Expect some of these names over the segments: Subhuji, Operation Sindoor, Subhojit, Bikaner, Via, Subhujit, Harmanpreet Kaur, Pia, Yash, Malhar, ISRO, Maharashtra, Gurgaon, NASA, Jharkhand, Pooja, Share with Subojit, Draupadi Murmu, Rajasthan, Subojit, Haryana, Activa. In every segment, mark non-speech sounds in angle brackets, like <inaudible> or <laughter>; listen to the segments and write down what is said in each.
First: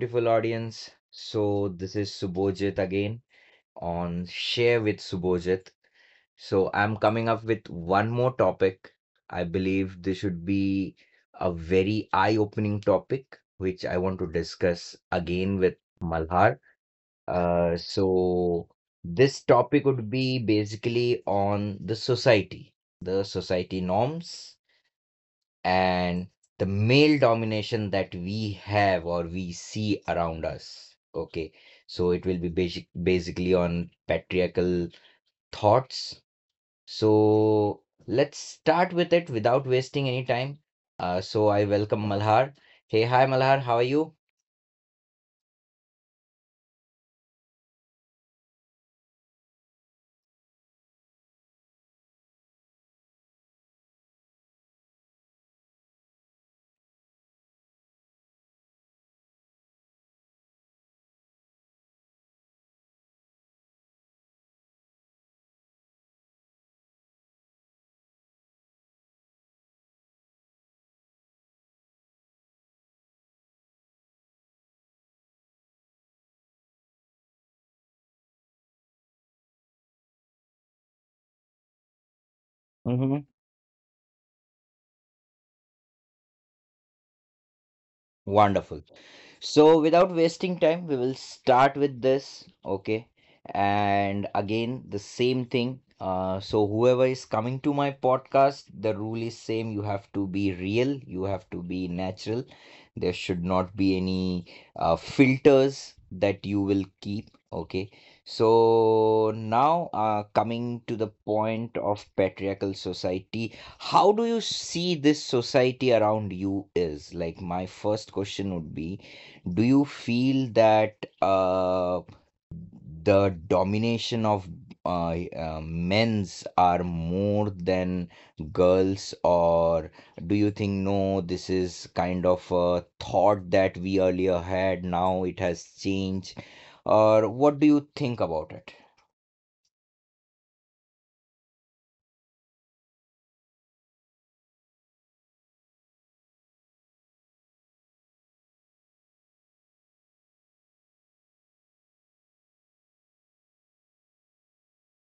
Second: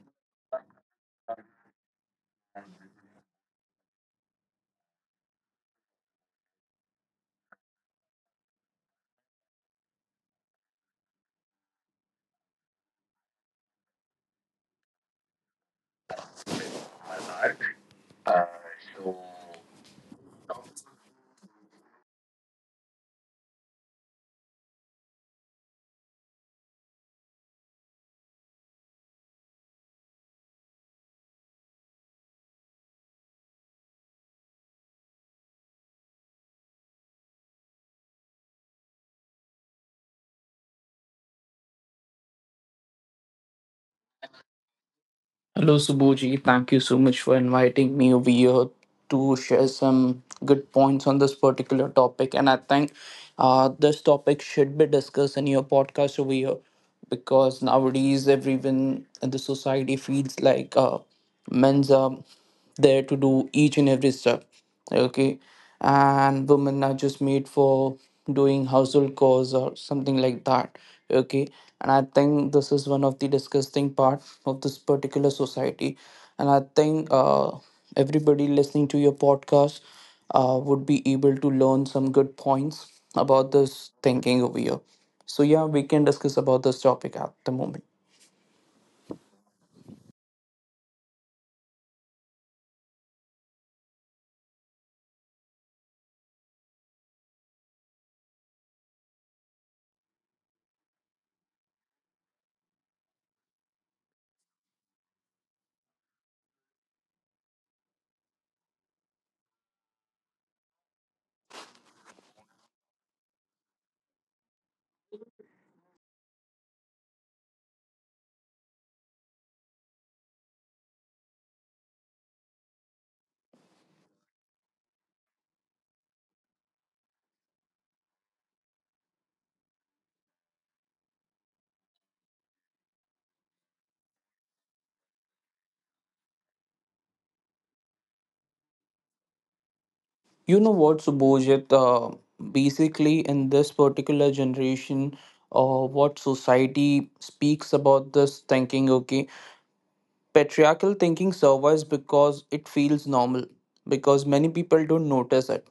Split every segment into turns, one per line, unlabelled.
beautiful audience. So, this is Subojit again on Share with Subojit. So, I'm coming up with one more topic. I believe this should be a very eye-opening topic, which I want to discuss again with Malhar. Uh, so, this topic would be basically on the society norms and the male domination that we have or we see around us. Okay, so it will be basically on patriarchal thoughts. So let's start with it without wasting any time. So I welcome Malhar. Hey, hi Malhar, how are you?
Hello, Subhuji. Thank you so much for inviting me over here to share some good points on this particular topic. And I think this topic should be discussed in your podcast over here because nowadays everyone in the society feels like men's are there to do each and every step, okay, and women are just made for doing household chores or something like that, okay. And I think this is one of the disgusting part of this particular society. And I think everybody listening to your podcast would be able to learn some good points about this thinking over here. So yeah, we can discuss about this topic at the moment.
Wonderful. So, without wasting time, we will start with this. Okay. And again, the same thing. Whoever is coming to my podcast, the rule is same. You have to be real. You have to be natural. There should not be any filters that you will keep. Okay. So, now coming to the point of patriarchal society, how do you see this society around you, is like my first question would be, do you feel that uh, the domination of men's are more than girls, or do you think no, this is kind of a thought that we earlier had, now it has changed, or what do you think about it?
You know what, Subhojit? Basically, in this particular generation, what society speaks about this thinking, okay, patriarchal thinking survives because it feels normal, because many people don't notice it,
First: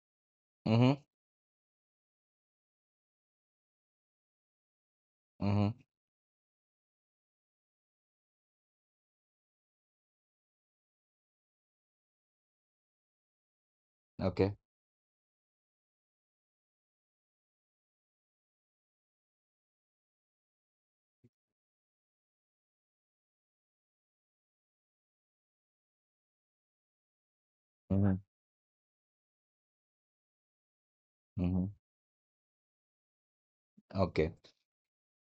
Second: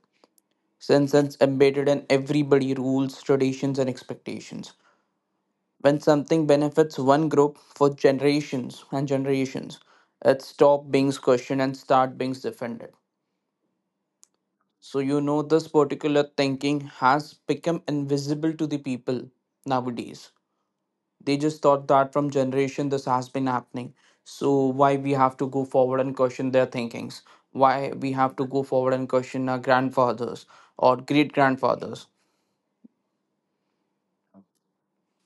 Mm-hmm.
since it's embedded in everybody rules, traditions, and expectations.
Mm-hmm.
When something benefits one group for generations and generations, it stops being questioned and start being defended.
Okay.
So, you know, this particular thinking has become invisible to the people nowadays. They just thought that from generation this has been happening. So, why we have to go forward and question their thinkings? Why we
Mm-hmm.
have to go forward and question our grandfathers or great
Mm-hmm.
grandfathers?
Okay.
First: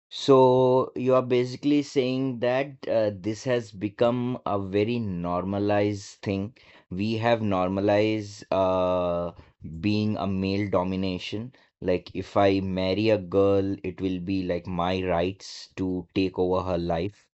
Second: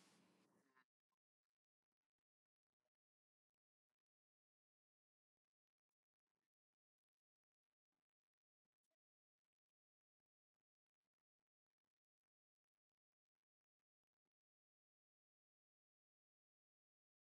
So you are basically saying that this has become a very normalized thing. We have normalized being a male domination. Like if I marry a girl, it will be like my rights to take over her life.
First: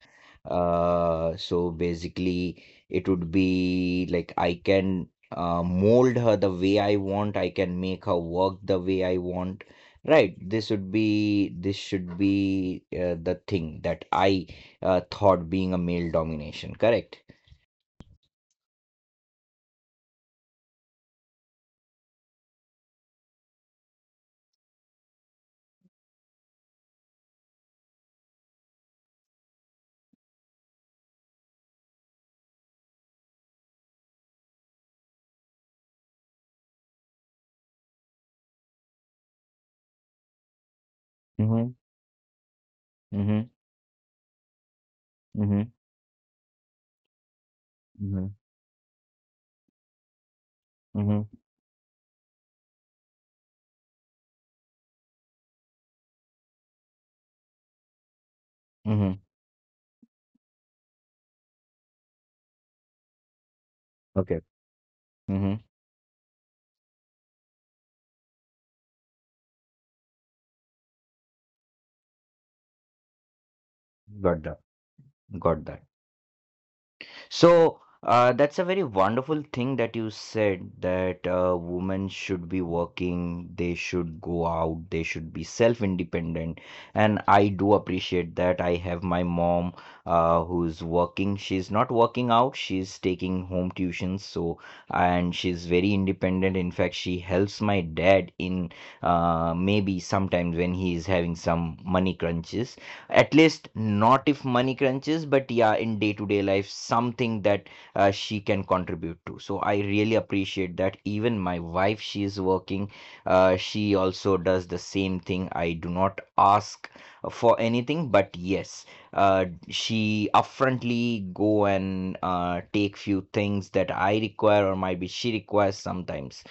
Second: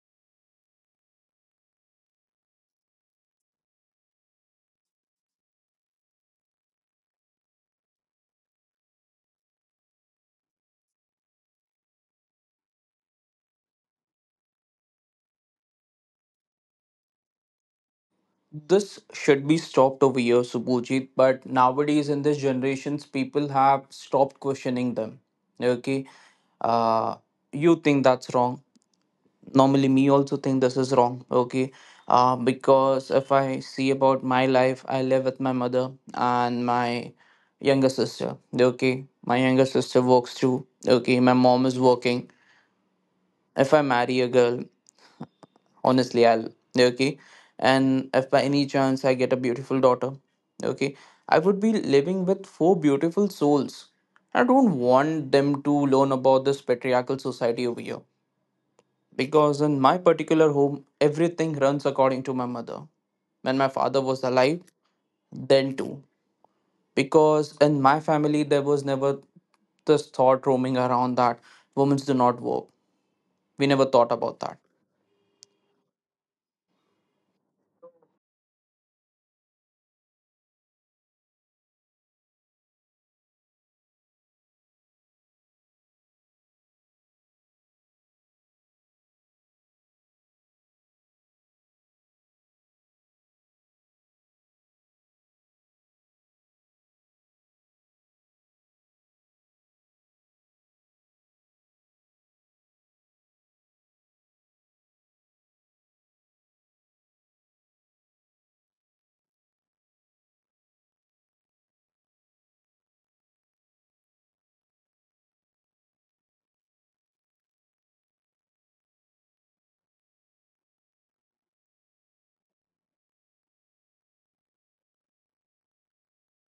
So basically, it would be like I can mold her the way I want. I can make her work the way I want. Right, this should be the thing that I thought being a male domination, correct?
This should be stopped over here, Subhujit, but nowadays in this generations, people have stopped questioning them. Okay, uh, you think that's wrong. Normally me also think this is wrong, okay. Because if I see about my life, I live with my mother and my younger sister, okay. My younger sister works too, okay. My mom
Mm-hmm.
is working.
Mm-hmm.
If I marry a girl,
Mm-hmm.
honestly i'll, okay, and if
Mm-hmm.
by any chance I get a beautiful daughter, okay,
Mm-hmm.
I would be living with four beautiful souls. I don't want them to learn about this patriarchal society over here,
Mm-hmm.
because in my particular home, everything runs according to my mother. When my father was
Okay.
alive,
Mm-hmm.
then too. Because in my family, there was never this thought roaming around that women do not work. We never thought about
Got
that.
that. Got that. So that's a very wonderful thing that you said, that women should be working, they should go out, they should be self-independent. And I do appreciate that. I have my mom who's working. She's not working out, she's taking home tuitions. So, and she's very independent. In fact, she helps my dad in maybe sometimes when he is having some money crunches, at least not if money crunches, but yeah, in day to day life, something that she can contribute to. So I really appreciate that. Even my wife, she is working, she also does the same thing. I do not ask for anything, but yes, uh, she upfrontly go and take few things that I require, or maybe she requires sometimes.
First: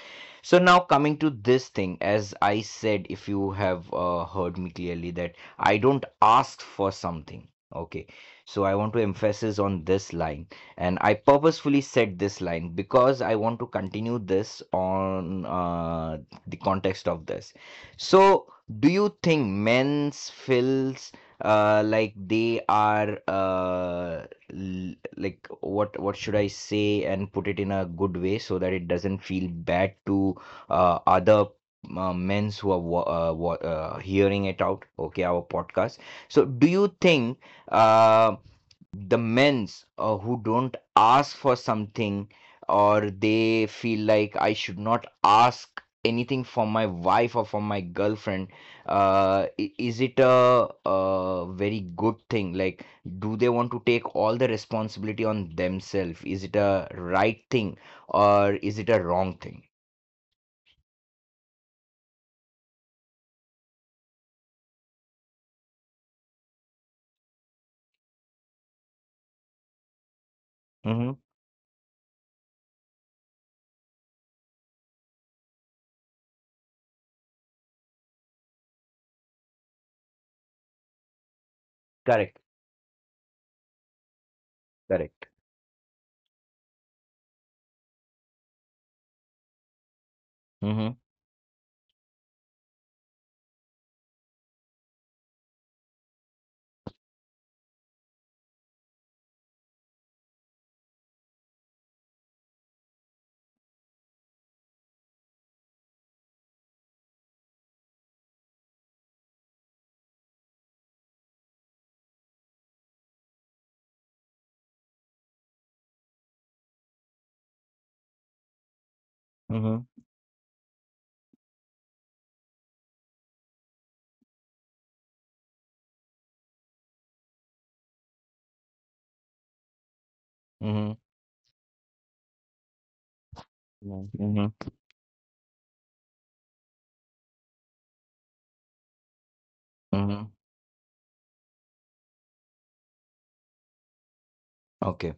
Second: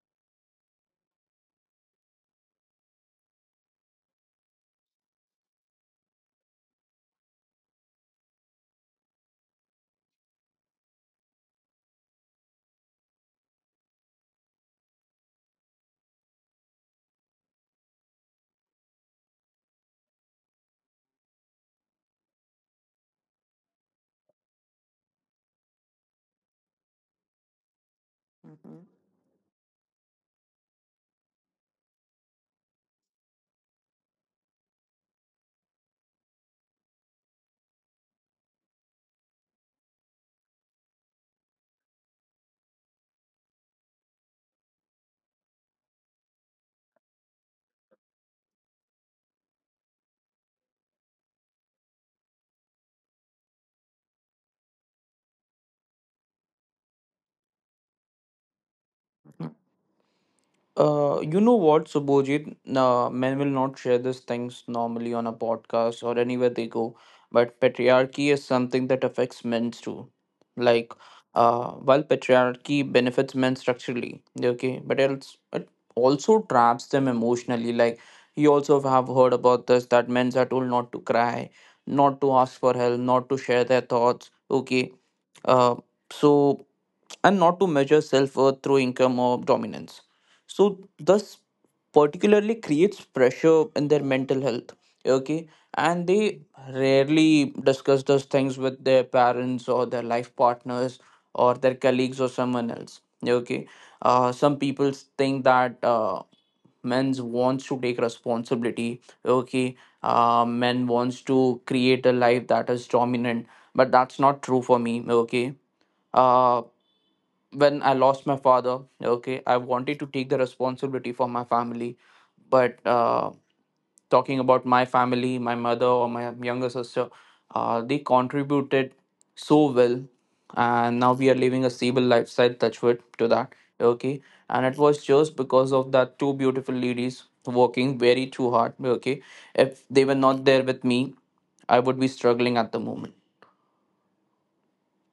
So now coming to this thing, as I said, if you have heard me clearly, that I don't ask for something. Okay. So I want to emphasize on this line. And I purposefully said this line because I want to continue this on the context of this. So, do you think men's feels like they are like, what should I say and put it in a good way so that it doesn't feel bad to other men's who are hearing it out, okay, our podcast. So, do you think uh, the men's who don't ask for something, or they feel like I should not ask anything from my wife or from my girlfriend, is it a very good thing? Like, do they want to take all the responsibility on themselves? Is it a right thing or is it a wrong thing?
You know what, Subhojit? Men will not share these things normally on a podcast or anywhere they go, but patriarchy is something that affects men too. Like,
Mm-hmm.
while patriarchy benefits men structurally, okay, but it also traps them emotionally. Like, you also have heard about this that men are told not to cry, not to
Correct,
ask for help, not to share their thoughts, okay.
correct.
Uh, so and not to measure self worth through income or dominance. So,
Mm-hmm.
thus, particularly creates pressure in their mental health. Okay, and they rarely discuss those things with their parents or their life partners or their colleagues or someone else. Okay, some people think that men wants to take responsibility. Okay, men wants to create a life that is dominant, but that's not true for me. Okay. Uh, when I lost my father, okay, I
Mhm,
wanted to take the responsibility for my family, but talking about my family, my mother or my younger sister, they contributed so well,
mhm,
and now we are living a stable lifestyle. Touchwood to that,
Yan.
okay,
Mhm,
and it was just because of that two beautiful ladies working very too hard, okay. If they were
mhm.
not there with me, I would be struggling at the moment.
Okey.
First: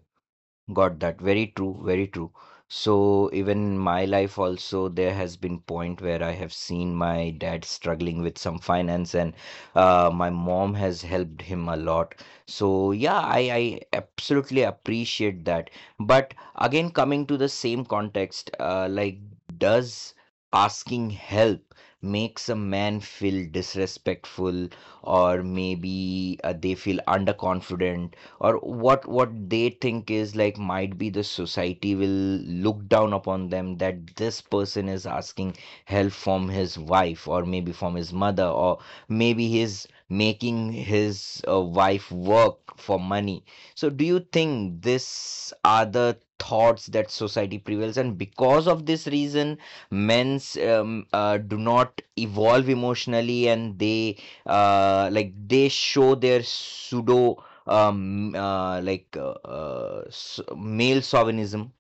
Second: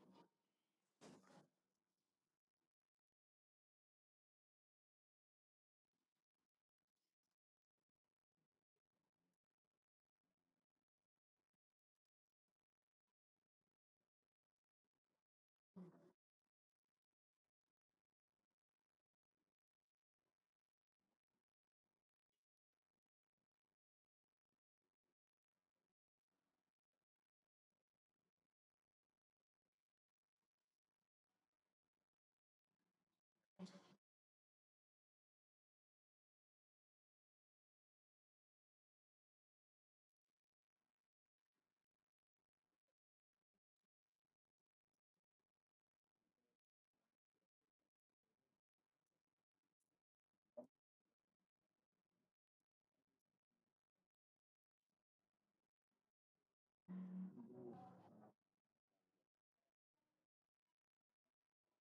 Got that. Very true, very true. So even my life also, there has been point where I have seen my dad struggling with some finance and my mom has helped him a lot. So yeah, I absolutely appreciate that. But again, coming to the same context, like, does asking help makes a man feel disrespectful or maybe they feel underconfident? Or what they think is like, might be the society will look down upon them that this person is asking help from his wife, or maybe from his mother, or maybe he's making his wife work for money. So do you think this are the thoughts that society prevails, and because of this reason men's do not evolve emotionally and they like they show their pseudo like male chauvinism.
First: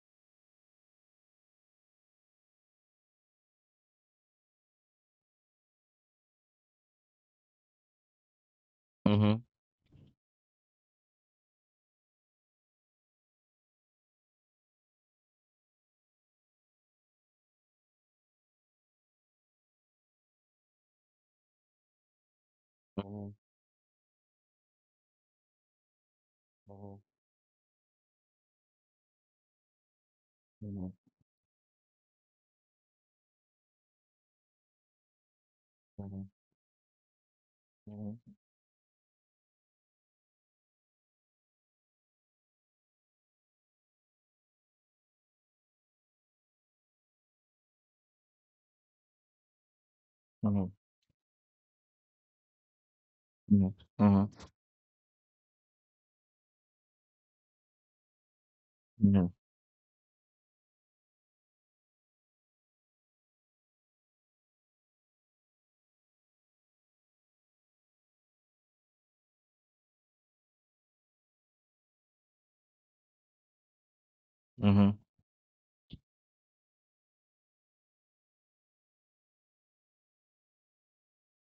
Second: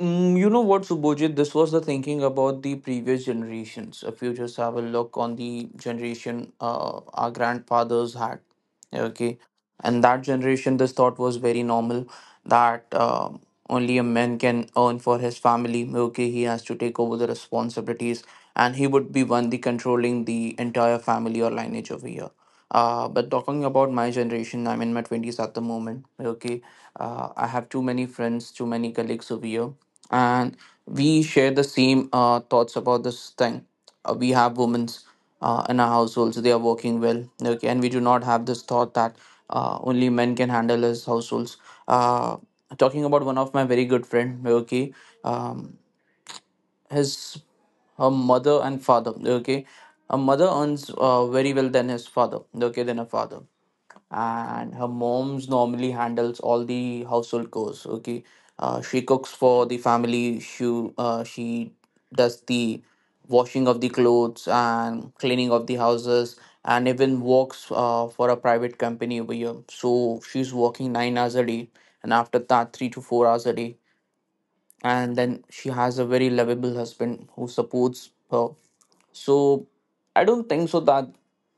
Mm, you know what, Subhojit? This was the thinking about the previous generations. If you just have a look on the generation our grandfathers had,
Mm-hmm.
okay, and that generation, this thought was very normal that only a man can earn for his family. Okay, he has to take over the responsibilities, and he would be one the controlling the entire family or lineage over here.
Mm-hmm.
But talking about my generation, I'm in my 20s at the moment. Okay, I have too many friends, too many colleagues over here, and
Mm-hmm.
we share the same thoughts about this thing. We have women in our
Mm-hmm.
households; they are working well, okay, and we do not have this thought that only men can handle his households. Uh, Talking about one of my very good friend, okay, um, his her mother and father, okay. Her mother
Mm-hmm.
earns very well than his father, okay, than her father,
Mm-hmm.
and her mom's normally handles all the household chores, okay. She
Mm-hmm.
cooks for the family. She does the washing of the clothes and cleaning of the houses, and even works for a private company over here. So she's working 9 hours a day, and after that 3 to 4 hours a day,
Mm-hmm.
and then she has a very lovable husband who supports her. So I don't think so that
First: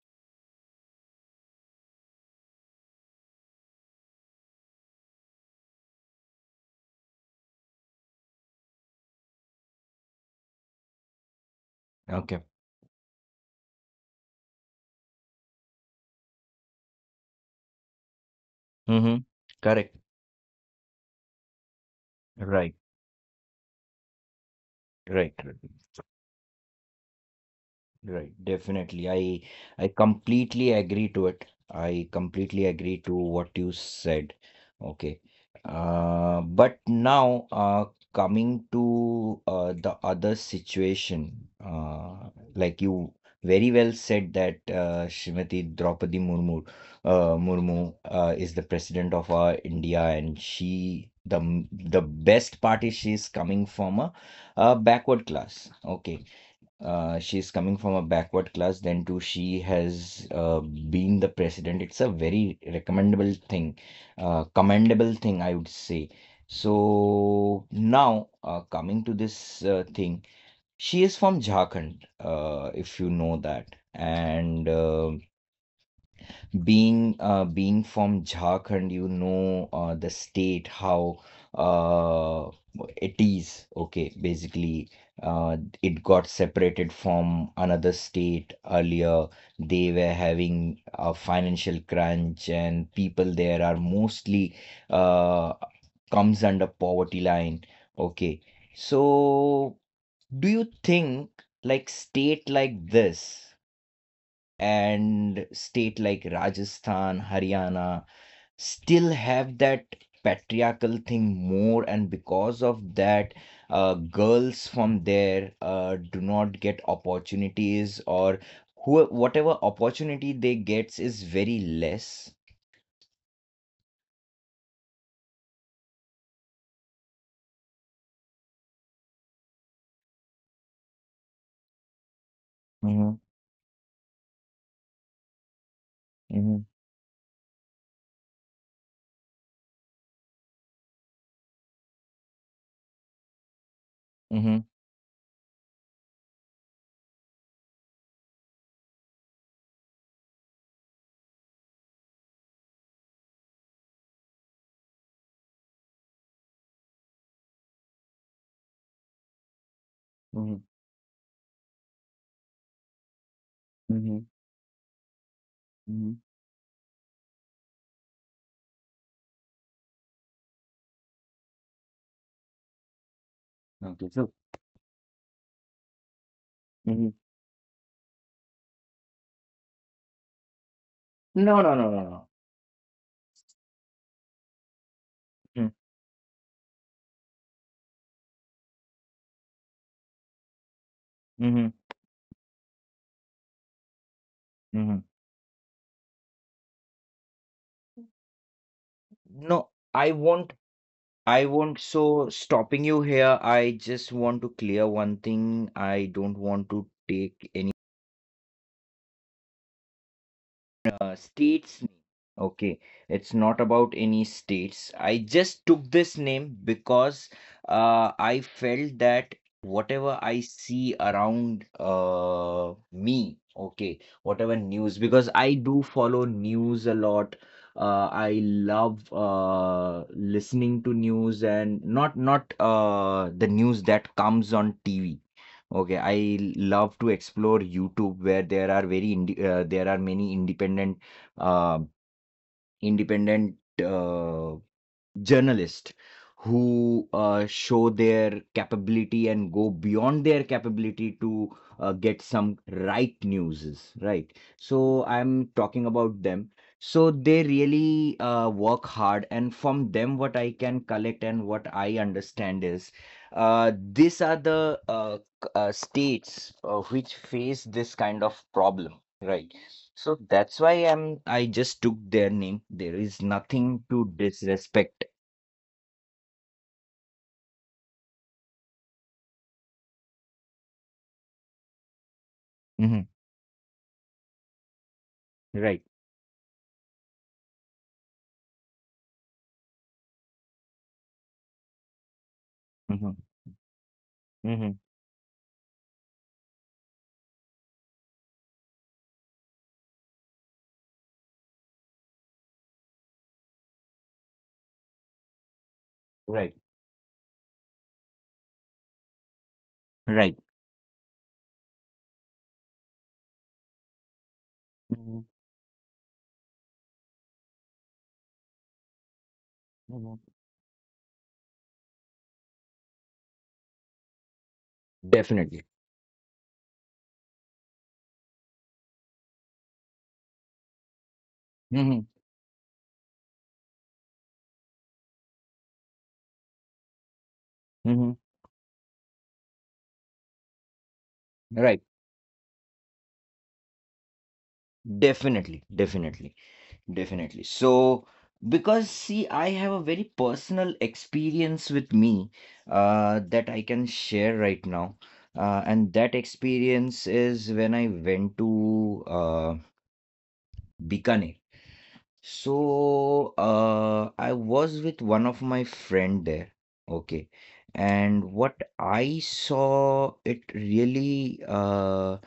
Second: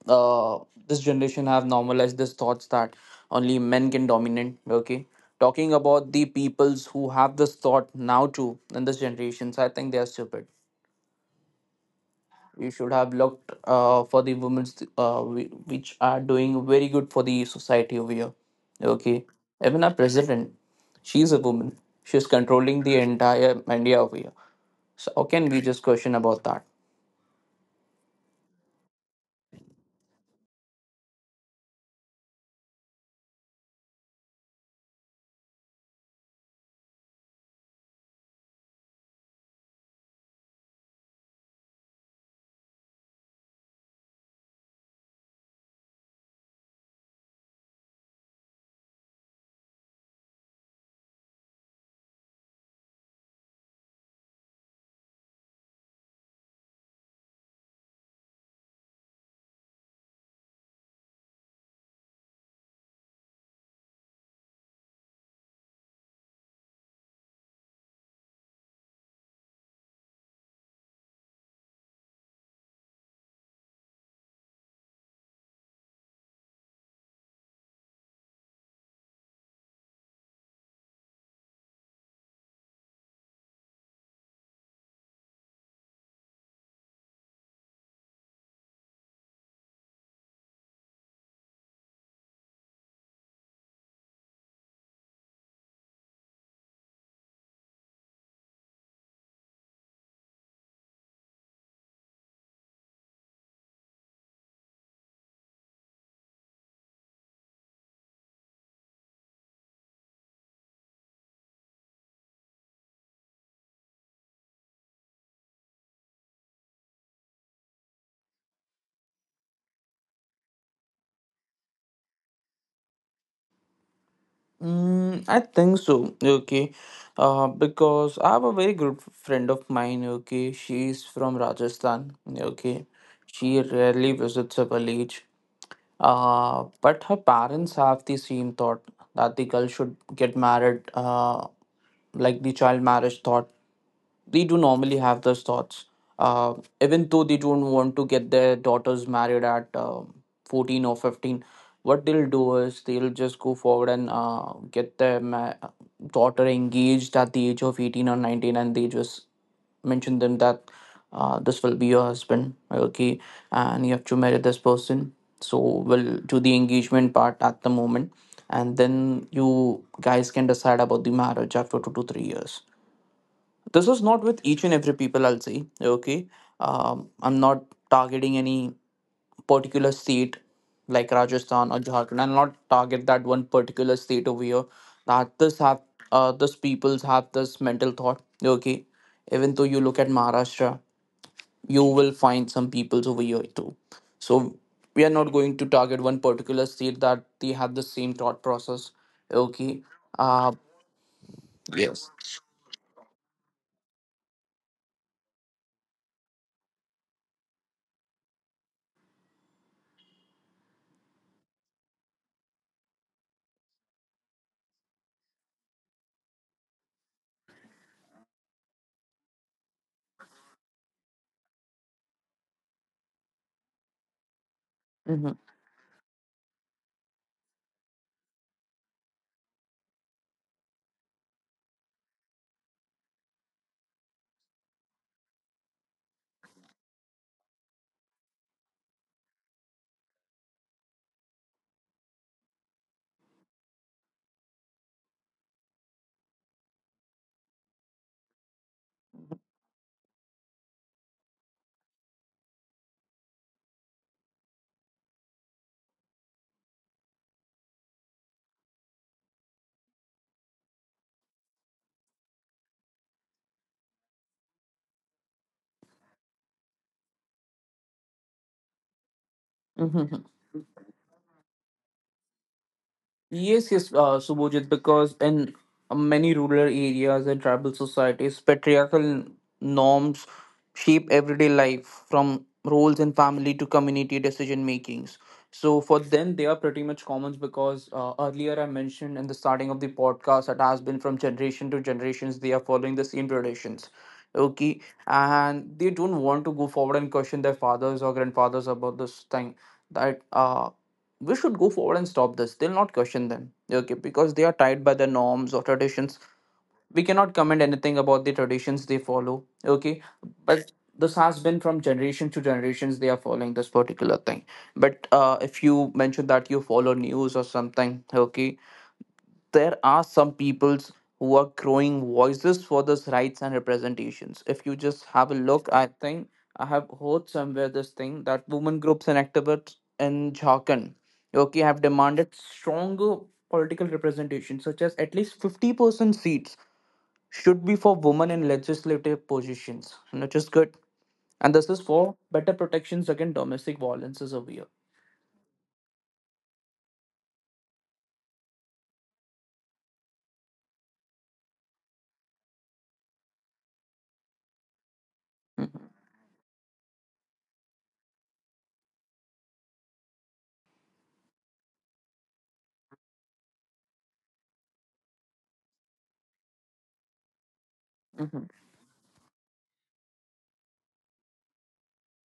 uh, this generation have normalized this thoughts that only men can dominate. Okay, talking about the peoples who have this thought now too in this generations, I think they are stupid.
Okay.
You should have looked for the women which are doing very good for the society over here.
Mm-hmm.
Okay, even our
Correct.
president, she's a woman. She's
Right.
controlling the entire India over here. So how
Right.
can
Right.
we just question about that?
Right, definitely. I completely agree to it. I completely agree to what you said. Okay. But now coming to the other situation, like you very well said that Shrimati Draupadi Murmu, Murmu is the president of our India, and she, the best part is she's coming from a backward class. Okay, she's coming from a backward class, then too, she has been the president. It's a very recommendable thing, commendable thing, I would say. So now, coming to this thing, she is from Jharkhand, if you know that. And being from Jharkhand, you know the state how uh, it is. Okay, basically, uh, it got separated from another state earlier. They were having a financial crunch, and people there are mostly uh, comes under poverty line. Okay, so do you think, like state like this? And state like Rajasthan, Haryana still have that patriarchal thing more, and because of that, girls from there do not get opportunities, or who whatever opportunity they gets is very less.
Mm, I think so. Okay. Because I have a very good friend of mine. Okay. She's from Rajasthan. Okay.
Mm-hmm.
She rarely visits her village,
Mm-hmm.
but her parents have the same thought that the girl should get married, like the child marriage thought. They do
Hmm.
normally have those thoughts, uh, even though they don't want to get their daughters married at 14 or 15. What they'll do is they'll just go forward and get their daughter engaged at the age of 18 or 19, and they just mention them
Mm-hmm.
that this will be your husband, okay, and you have to
Mm-hmm.
marry this person. So
Mm-hmm.
we'll do the engagement part at the moment, and then you guys can decide about the marriage after 2 to 3 years. This is
Okay.
not
So.
with each and every people I'll say, okay.
Hmm.
I'm not targeting any particular state like
No,
Rajasthan or
no, no, no,
Jharkhand. I
no.
and not target that one particular state over here, that this have this peoples have this mental thought, okay. Even though you look at Maharashtra,
Mm-hmm.
you will find some peoples over here too. So we
Mm-hmm.
are not going to target one particular state that they have the same thought process.
No,
Okay.
I
Uh,
want, I won't,
yes.
so stopping you here, I just want to clear one thing. I don't want to take state's name. Okay, it's not about any states. I just took this name because I felt that whatever I see around me, okay, whatever news, because I do follow news a lot. I love listening to news, and not the news that comes on TV. Okay, I love to explore YouTube, where there are very indi there are many independent uh, independent uh, journalists who show their capability and go beyond their capability to get some right news, right? So I'm talking about them. So they really work hard, and from them what I can collect and what I understand is these are the states which face this kind of problem, right?
Mm-hmm.
So that's why I just took their name. There is
Yes,
nothing
yes,
to
Subhojit,
disrespect.
because in many rural areas and tribal societies, patriarchal norms shape everyday life from roles in
Mhm.
family to community decision makings. So
Right.
for them, they are pretty much commons because earlier I mentioned in the starting of the podcast that has been from generation to generations, they are following the
Mhm.
same traditions. Okay,
Mhm.
and they don't want to go forward and question their fathers or grandfathers about this thing that we should go forward and stop this. They'll not question them, okay, because they are tied by the norms or traditions.
Right.
We cannot comment anything about the traditions they follow, okay,
Right.
but this has been from generation to generations they are following this particular thing. But
Mhm.
if you mention that you follow news or something, okay, there are
Mhm.
some peoples who are growing voices for this rights and representations. If you just have a look,
Definitely.
I think I have heard somewhere this thing that women groups and activists in Jharkhand, okay, have
Mhm.
demanded stronger political representation, such as at least 50% seats should be for
Mhm.
women in legislative positions, which is good. And this is
Right.
for better protections against domestic violence is over here.
Definitely. Definitely. Definitely. So, because see, I have a very personal experience with me that I can share right now.
Mm-hmm.
And that experience is when I went to Bikaner. So, I was with one of my friend there. Okay. And
Mm-hmm.
what I saw, it really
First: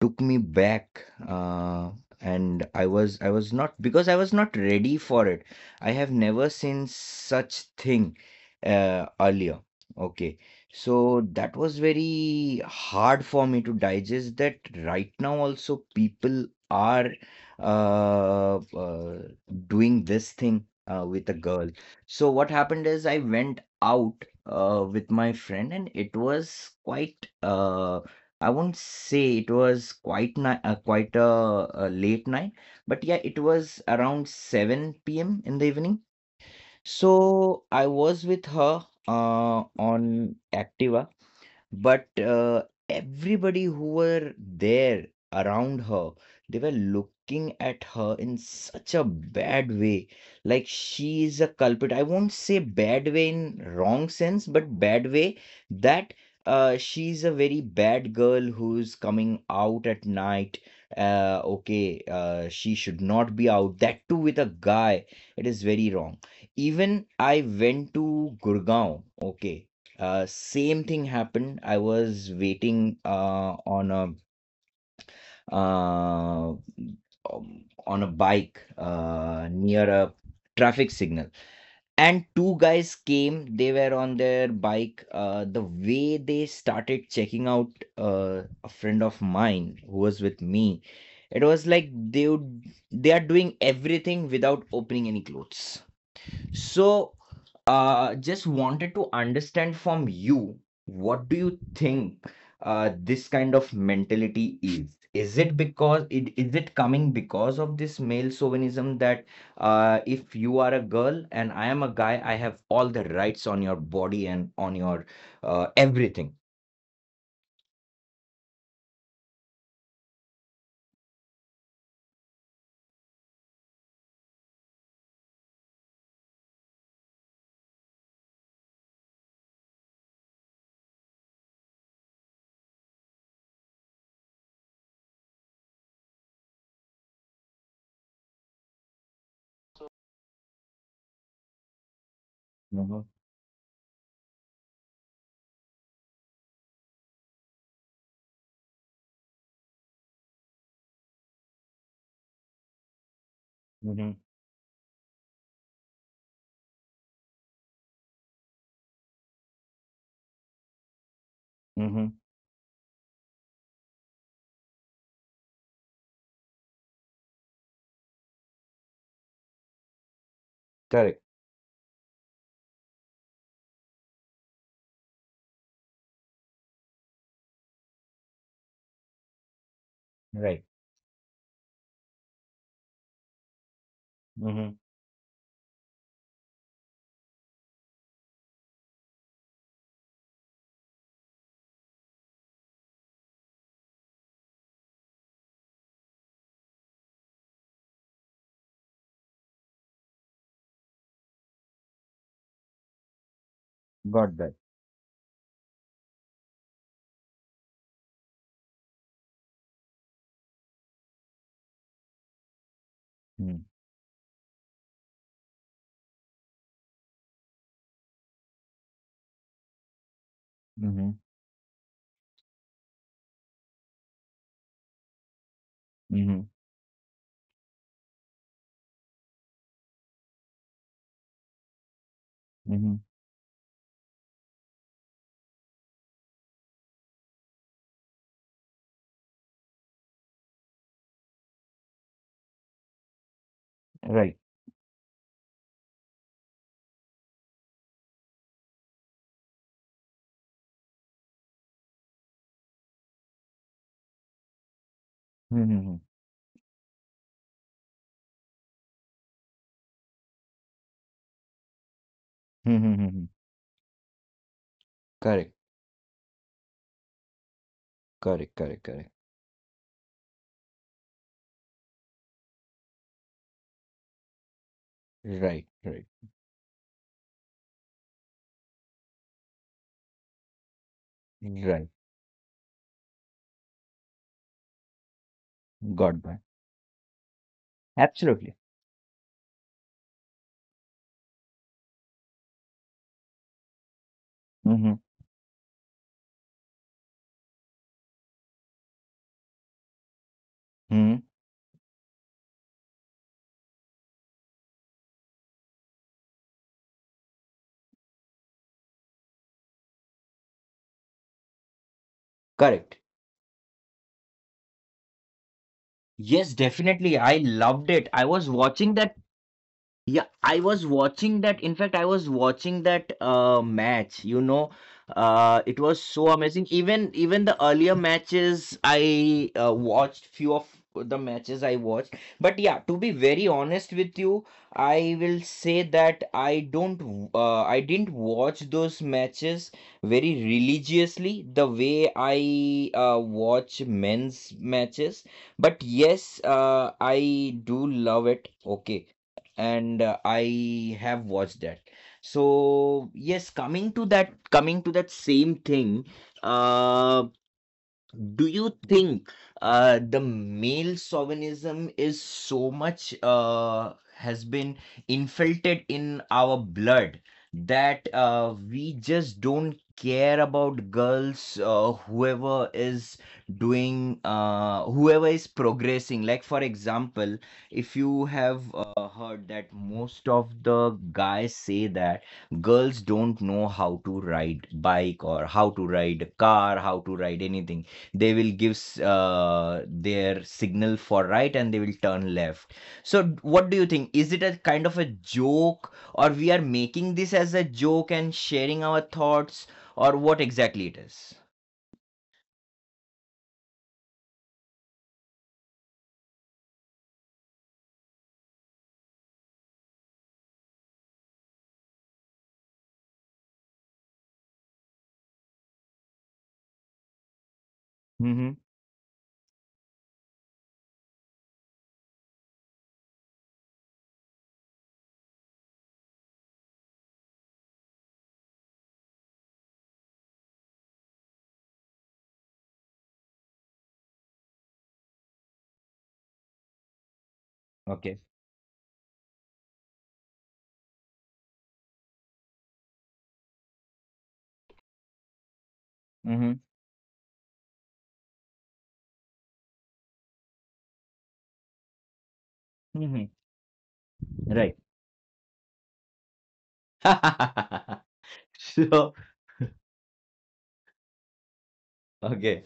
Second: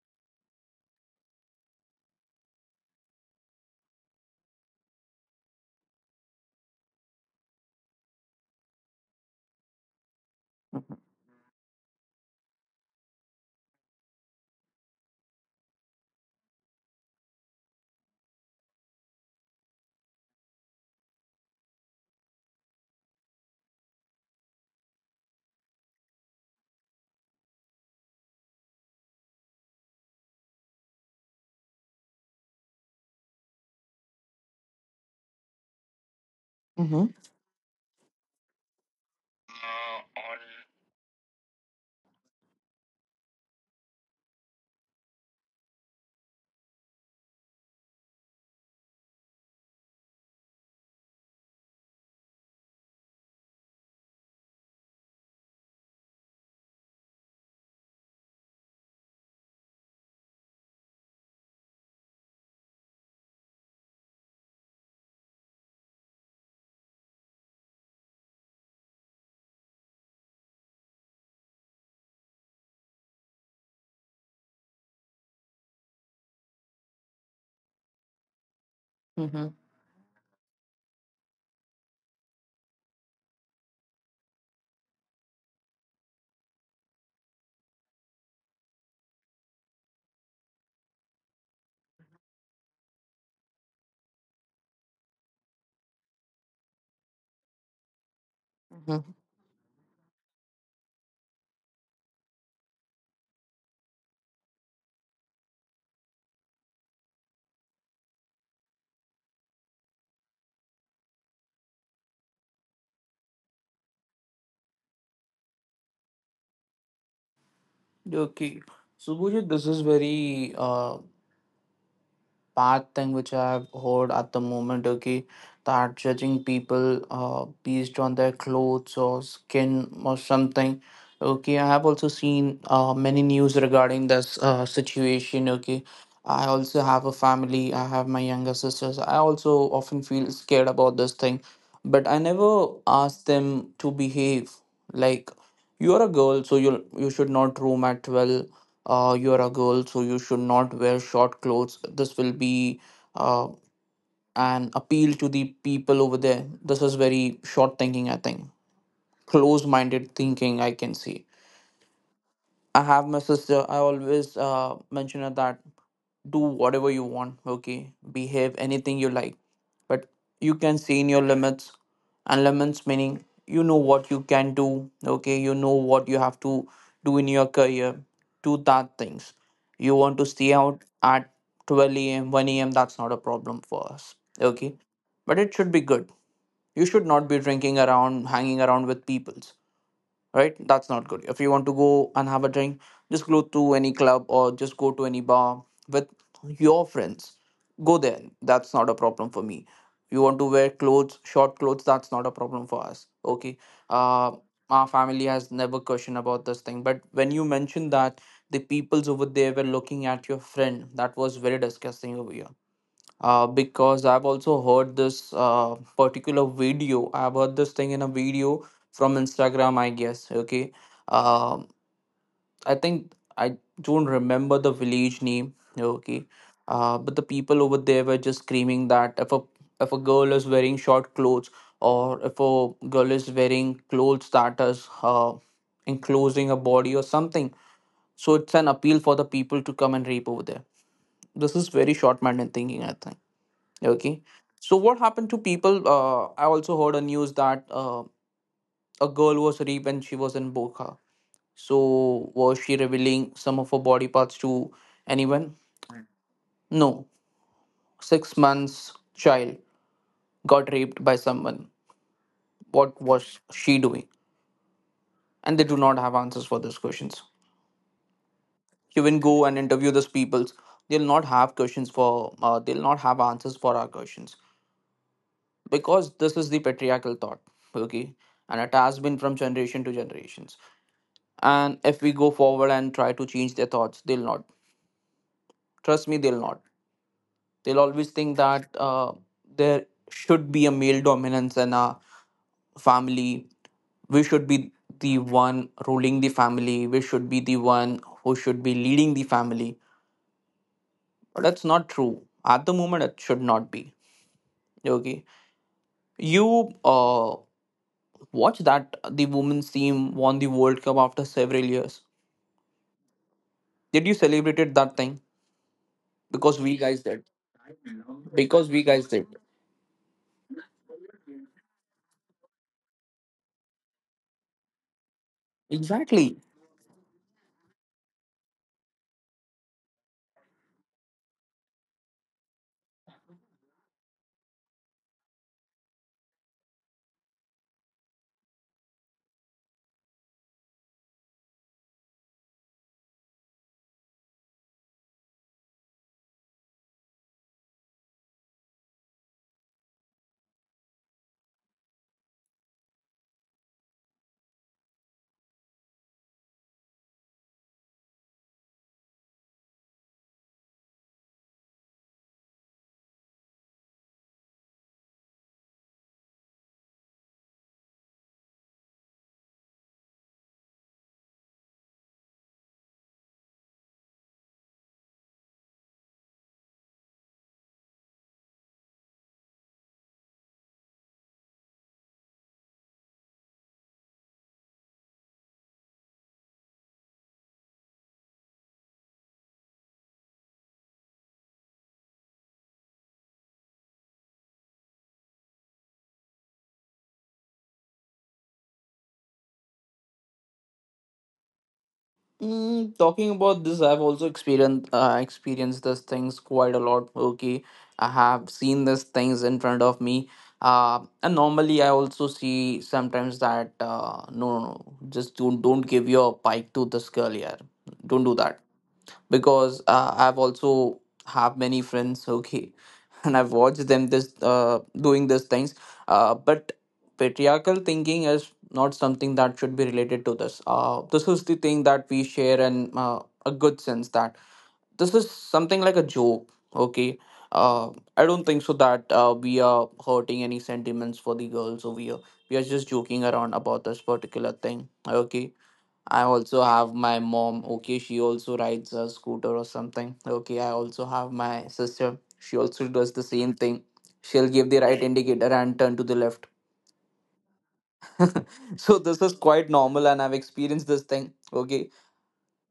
took me back, and I was not, because I was not ready for it. I have never seen such thing earlier. Okay,
Mm-hmm.
so that was very hard for me to digest, that right now also people are uh, uh, doing this thing with a girl. So what happened is I went out with my friend, and it was quite I won't say it was quite a late night, but yeah, it was around 7 p.m. in the evening.
Mm-hmm.
So I was with her on Activa, but everybody who were there around her, they were looking at her in such a bad way. Like she is a culprit. I won't say bad way in wrong sense, but bad way, that she's a very bad girl who's coming out at night. Okay, she should not be out. That too with a guy. It is very wrong. Even I went to Gurgaon, okay, same thing happened. I was waiting on a bike
Mm-hmm.
near a traffic signal, and two guys came. They were on their bike. The way they started checking out a friend of mine who was with me, it was like they would, they are doing everything without opening any clothes. So, just wanted to
Mm-hmm.
understand from you, what do you think this kind of mentality is? Is it because, it coming because of this male chauvinism, that if you are a girl and I am a guy, I have all the rights on your body and on your everything.
Okay. So, Pooja, this is very bad thing which I have heard at the moment, okay, that judging people based on their clothes or skin or something. Okay, I have also seen many news regarding this situation, okay. I also have a family, I have my younger sisters. I also often feel scared about this thing, but I never
Mm-hmm.
ask them to behave like you're a girl, so you should not roam at 12, you are a girl, so you should not wear short clothes. This will be uh,
Mm-hmm.
an appeal to the people over there. This is very short thinking, I think. Closed minded thinking, I can see.
Mm-hmm.
I have my sister, I always mention her that do whatever you want, okay? Behave anything you like. But you can see in
Correct.
your limits, and limits meaning you know what you can do, okay? You know what you have to do in your career. Do that things. You want to stay
Right.
out at 12 a.m., 1 a.m., that's not a problem for us,
Mm-hmm.
okay? But it should be good. You should not be drinking around, hanging around with people, right? That's not good. If you want to go and have a drink, just go to any club or just go to any bar with your friends. Go there. That's not a problem for me. You want to wear clothes, short clothes, that's not a problem for us. Okay. Uh,
Got that.
our family has never questioned about this thing. But when you mentioned that the peoples over there were looking at your friend, that was very disgusting over here, because I've also heard this particular video. I've heard this thing in a video from Instagram, I guess. Okay.
Mm-hmm.
Um I think I don't remember the village name. Okay.
Mm-hmm.
But the people over there were just screaming that if a girl is wearing short clothes, or if a
Mm-hmm.
girl is wearing clothes that is enclosing a body or something, so it's an appeal for the people to come and rape over there. This is very short-minded thinking, I think. Okay.
Right.
So what happened to people? I also heard a news that a girl was raped when she was in burqa. So was she revealing some of her body parts to anyone?
Mm-hmm.
No. 6 months child got raped by someone. What
Mm-hmm.
was she doing?
Correct.
And they do not have answers for those questions.
Correct, correct,
You
correct.
can go and interview those people. They'll not have questions for. They'll not have answers for our questions,
Right, right,
because this is the patriarchal thought. Okay, and it has been from generation to generation. And
right.
if we go forward and try to change their thoughts, they'll not, trust me,
Got that.
they'll not, they'll always think
Absolutely.
that there should be a male dominance in a family. We should be
Mm-hmm.
the one ruling the family, we should be the one who should be leading the family,
Hmm.
but that's not true at the moment. It should not be. Okay. You watch that the women's team won the world cup after several years.
Correct.
Did you celebrated that thing?
Yes,
Because we guys
definitely.
did.
I loved it. I was
because we
watching
guys
that.
did
Yeah, I was watching that. In fact, I was watching that match. It was so
exactly.
amazing. Even the earlier matches, I watched few of the matches I watched. But yeah, to be very honest with you, I will say that I don't. W- I didn't watch those matches very religiously the way I watch men's matches. But yes, I do love it. Okay, and I have watched that. So yes, coming to that same thing. Uh, do you think the male chauvinism is so much has been infiltrated in our blood that we just don't care about girls, whoever is doing, whoever is progressing? Like, for example, if you have heard that most of the guys say that girls don't know how to ride bike or how to ride a car, how to ride anything, they will gives their signal for right and they will turn left. So what do you think, is it a kind of a joke, or we are making this as a joke and sharing our thoughts, or what exactly it is?
Mm, talking about this, I've also experienced these things quite a lot. Okay, I have seen these things in front of me. And normally I also see sometimes that no, no, no, just don't give your bike to this girl here. Don't do
Mm-hmm.
that, because I've also have many friends. Okay, and I've watched them this doing these things. But patriarchal thinking is not something that should be related to this. This is the thing that we share in a good sense that this is something like a joke. Okay, uh,
Okay.
I don't think so that we are hurting any sentiments for the girls over here. We are just joking around about this particular thing. Okay, I
Mm-hmm.
also have my mom. Okay, she also rides a scooter or something. Okay, I also have my sister. She also does the
Mm-hmm.
same thing. She'll give
Right.
the right indicator and turn to the left.
<laughs>
<laughs> So
So,
this is quite normal, and I've experienced this thing. Okay.
okay.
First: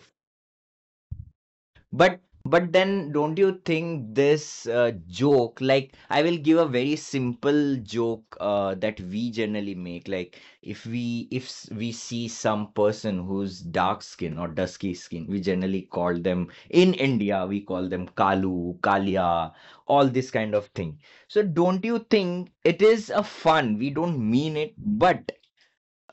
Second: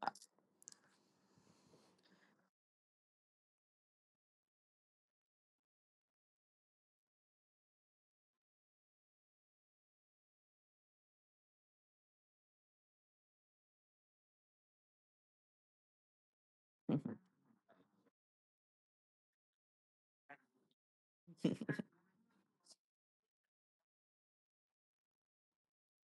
But but then don't you think this joke, like, I will give a very simple joke that we generally make, like if we if s- we see some person who's dark skin or dusky skin, we generally call them, in India we call them Kalu, Kalia, all this kind of thing. So don't you think it is a fun? We don't mean it, but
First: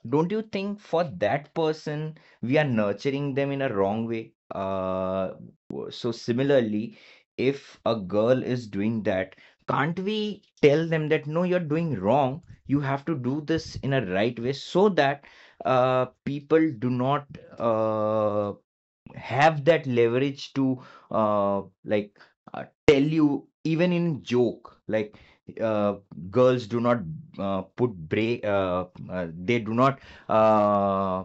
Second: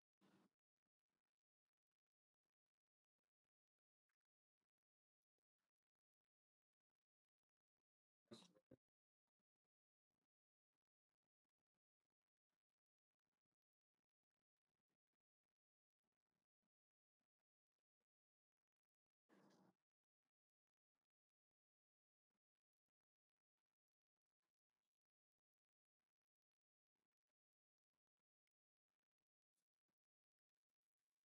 don't you think for that person we are nurturing them in a wrong way, so similarly, if a girl is doing that, can't we tell them that no, you're doing wrong, you have to do this in a right way, so that people do not uh have that leverage to uh, like tell you even in joke, like, uh, girls do not put break, they do not uh,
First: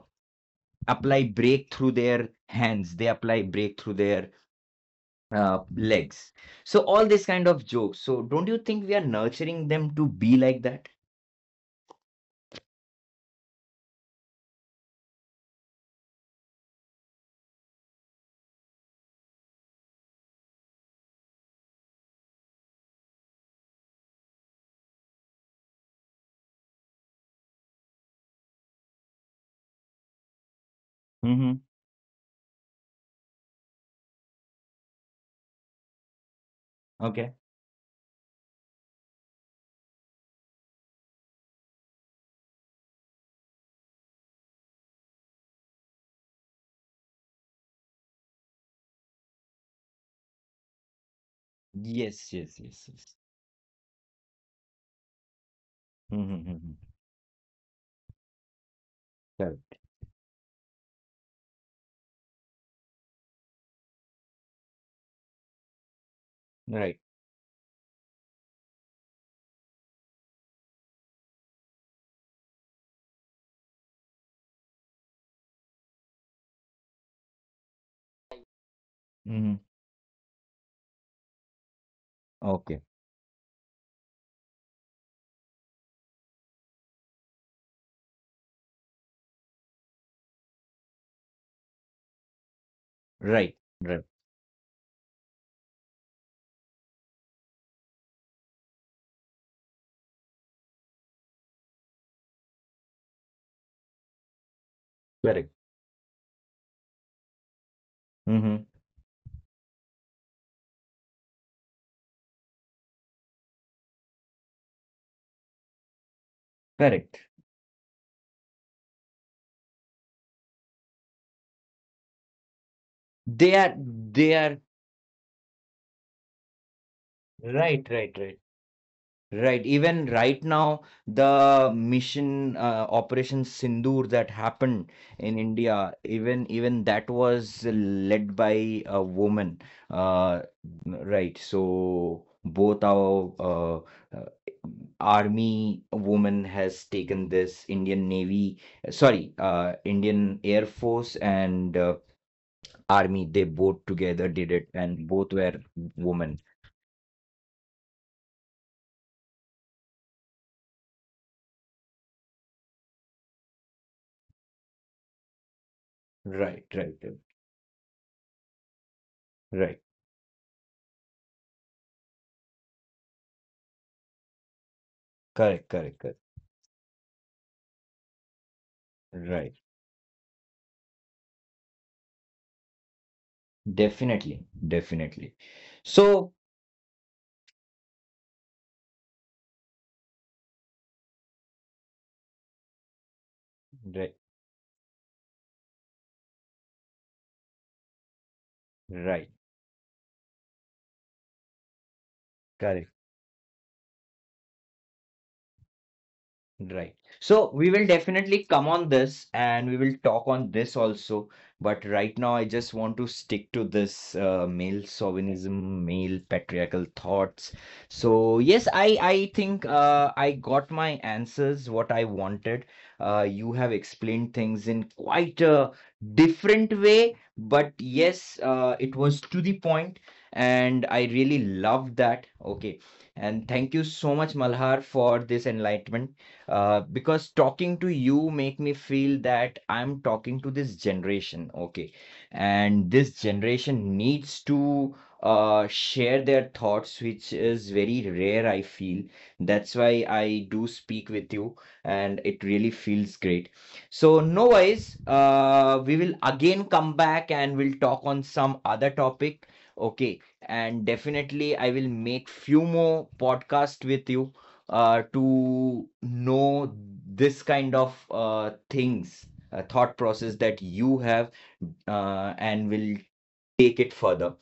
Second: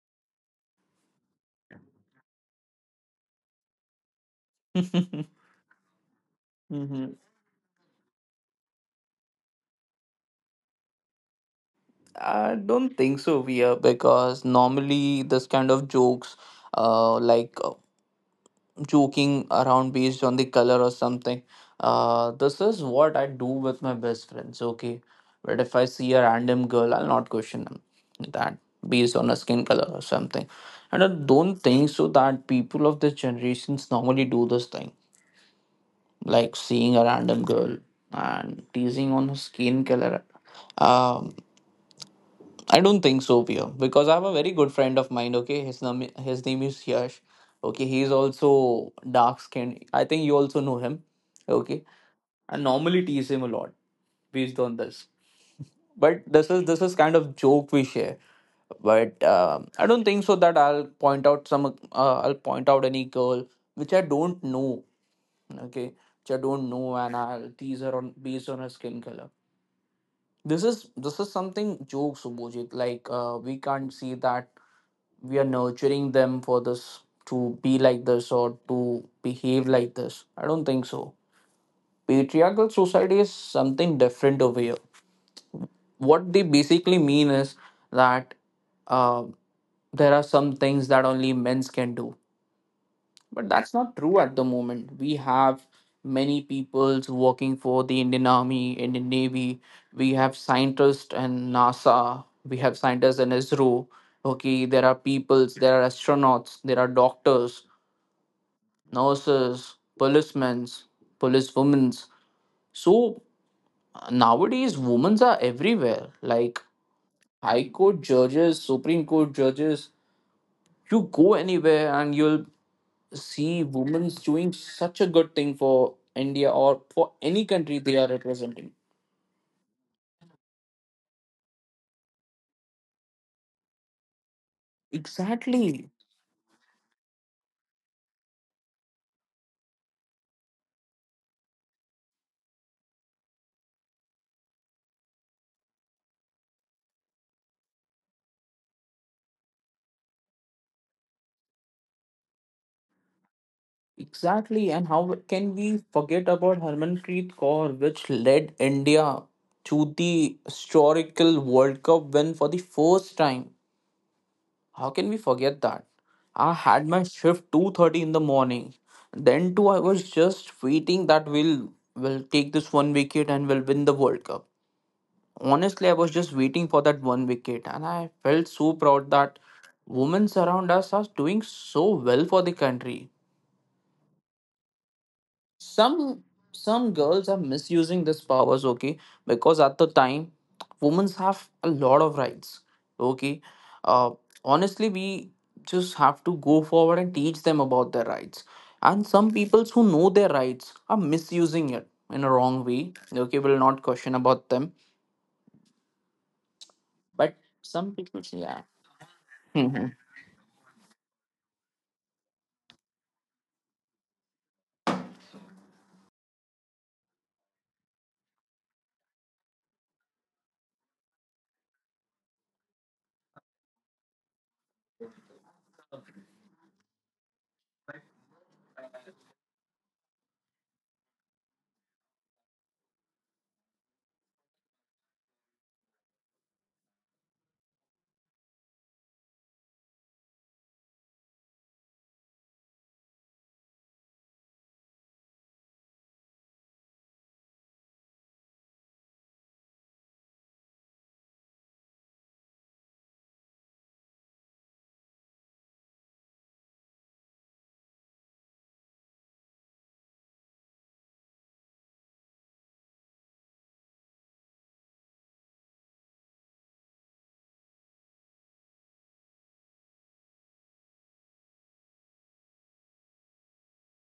apply brake through their hands, they apply brake through their
<laughs>
legs, so all
Hmm,
this kind of jokes. So don't you think we are nurturing them to be like that?
I don't think so, Via, because normally this kind of jokes, like joking around based on the color or something. This is what I do with my best friends, okay? But if I see a random girl, I'll not question them that based on her skin color or something. And I
Mm-hmm.
don't think so that people of this generations normally do this thing, like seeing a
Okay.
random girl and teasing on her skin color. Um, I don't think so, Pia, because I have a very good friend of mine. Okay, his name is Yash. Okay, he is also dark skinned. I think you also know him. Okay,
Yes, yes,
I
yes, yes.
normally tease him a lot based on this. But this is
Mm-hmm.
this is kind of joke we share. But
Correct.
I don't think so that I'll point out some. I'll point out any girl which I don't know. Okay, which I don't
Right.
know, and I'll tease her on based on her skin color. This is something jokes, Subhojit. Like we can't see that we are nurturing them for this to be like this or to
Mm-hmm.
behave like this. I don't think so. Patriarchal
Okay.
society is something different over here. What they basically mean is that uh, there are some things that only men can do, but
Right,
that's not
right.
true at the moment. We have many peoples working for the Indian Army, Indian Navy. We have scientists and NASA. We have scientists in ISRO. Okay, there are
Correct.
peoples, there are astronauts, there are doctors,
Hmm.
nurses, policemen, policewomen. So nowadays, women are everywhere. Like
Correct.
high court judges, supreme court judges. You go anywhere and you'll
They
see
are,
women
they are.
doing such a good thing for India or for any country
Right,
they
right,
are
right.
representing.
Right. Even right now, the mission Operation Sindoor that happened in India,
Exactly.
even that was led by a woman. Uh, right. So both our uh, army woman has taken this Indian Navy, sorry, Indian Air Force, and Army. They both together did it,
Exactly. And
and
how
both were
can we forget
women.
about Harmanpreet Kaur, which led India to the historical World Cup win for the first time? How can we forget that? I
Right,
had
right,
my
right.
shift 2:30 in the morning. Then
Right.
too I was just waiting that we'll will take this one wicket and we'll win the World Cup.
Correct, correct,
Honestly, I
correct.
was just waiting for that one wicket, and I felt so proud
Right.
that women around us are doing so well for the country.
Definitely, definitely. So,
some some girls are misusing these powers, okay, because at the time women have a lot of rights. Okay,
right,
uh, honestly we just have to go forward and teach them about their rights, and
right,
some peoples who know their rights are misusing it in a wrong
correct.
way. Okay, will not question about them,
Right. So
but
we will
some people,
definitely come
yeah.
on this and we will
Mhm.
talk on this also. But right now, I just want to stick to this male chauvinism, male patriarchal thoughts. So yes, I think I got my answers, what I wanted. You have explained things in quite a different way, but yes, it was to the point, and I really love that. Okay. And thank you so much, Malhar, for this enlightenment, because talking to you make me feel that I'm talking to this generation, okay? And this generation needs to share their thoughts, which is very rare, I feel. That's why I do speak with you, and it really feels great. So, no worries, we will again come back and we'll talk on some other topic, okay? And definitely, I will make few more podcast with you to know this kind of things, thought process that you have, and will take it further.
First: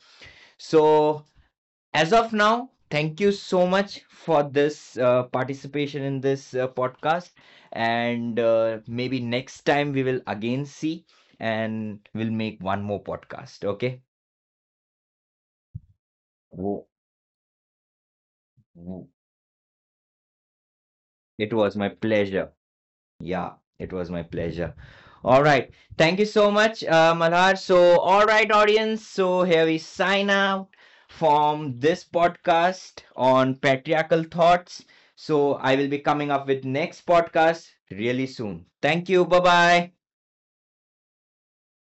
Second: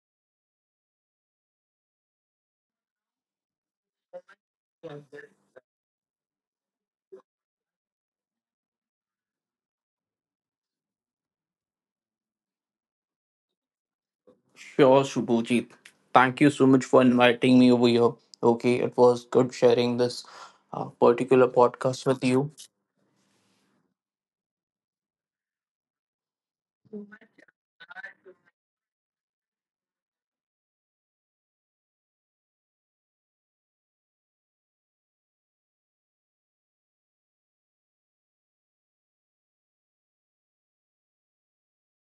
So, as of now, thank you so much for this participation in this podcast. And maybe next time we will again see and we'll make one more podcast. Okay.
Sure, Subhujit. Thank you so much
Wo-
for inviting me over here. Okay, it
wo-
was good sharing this particular
It was my
podcast with you.
pleasure. Yeah, it was my pleasure. All right. Thank you so much, Malhar. So, all right, audience. So, here we sign out from this podcast on patriarchal thoughts. So, I will be coming up with next podcast really soon. Thank you. Bye bye.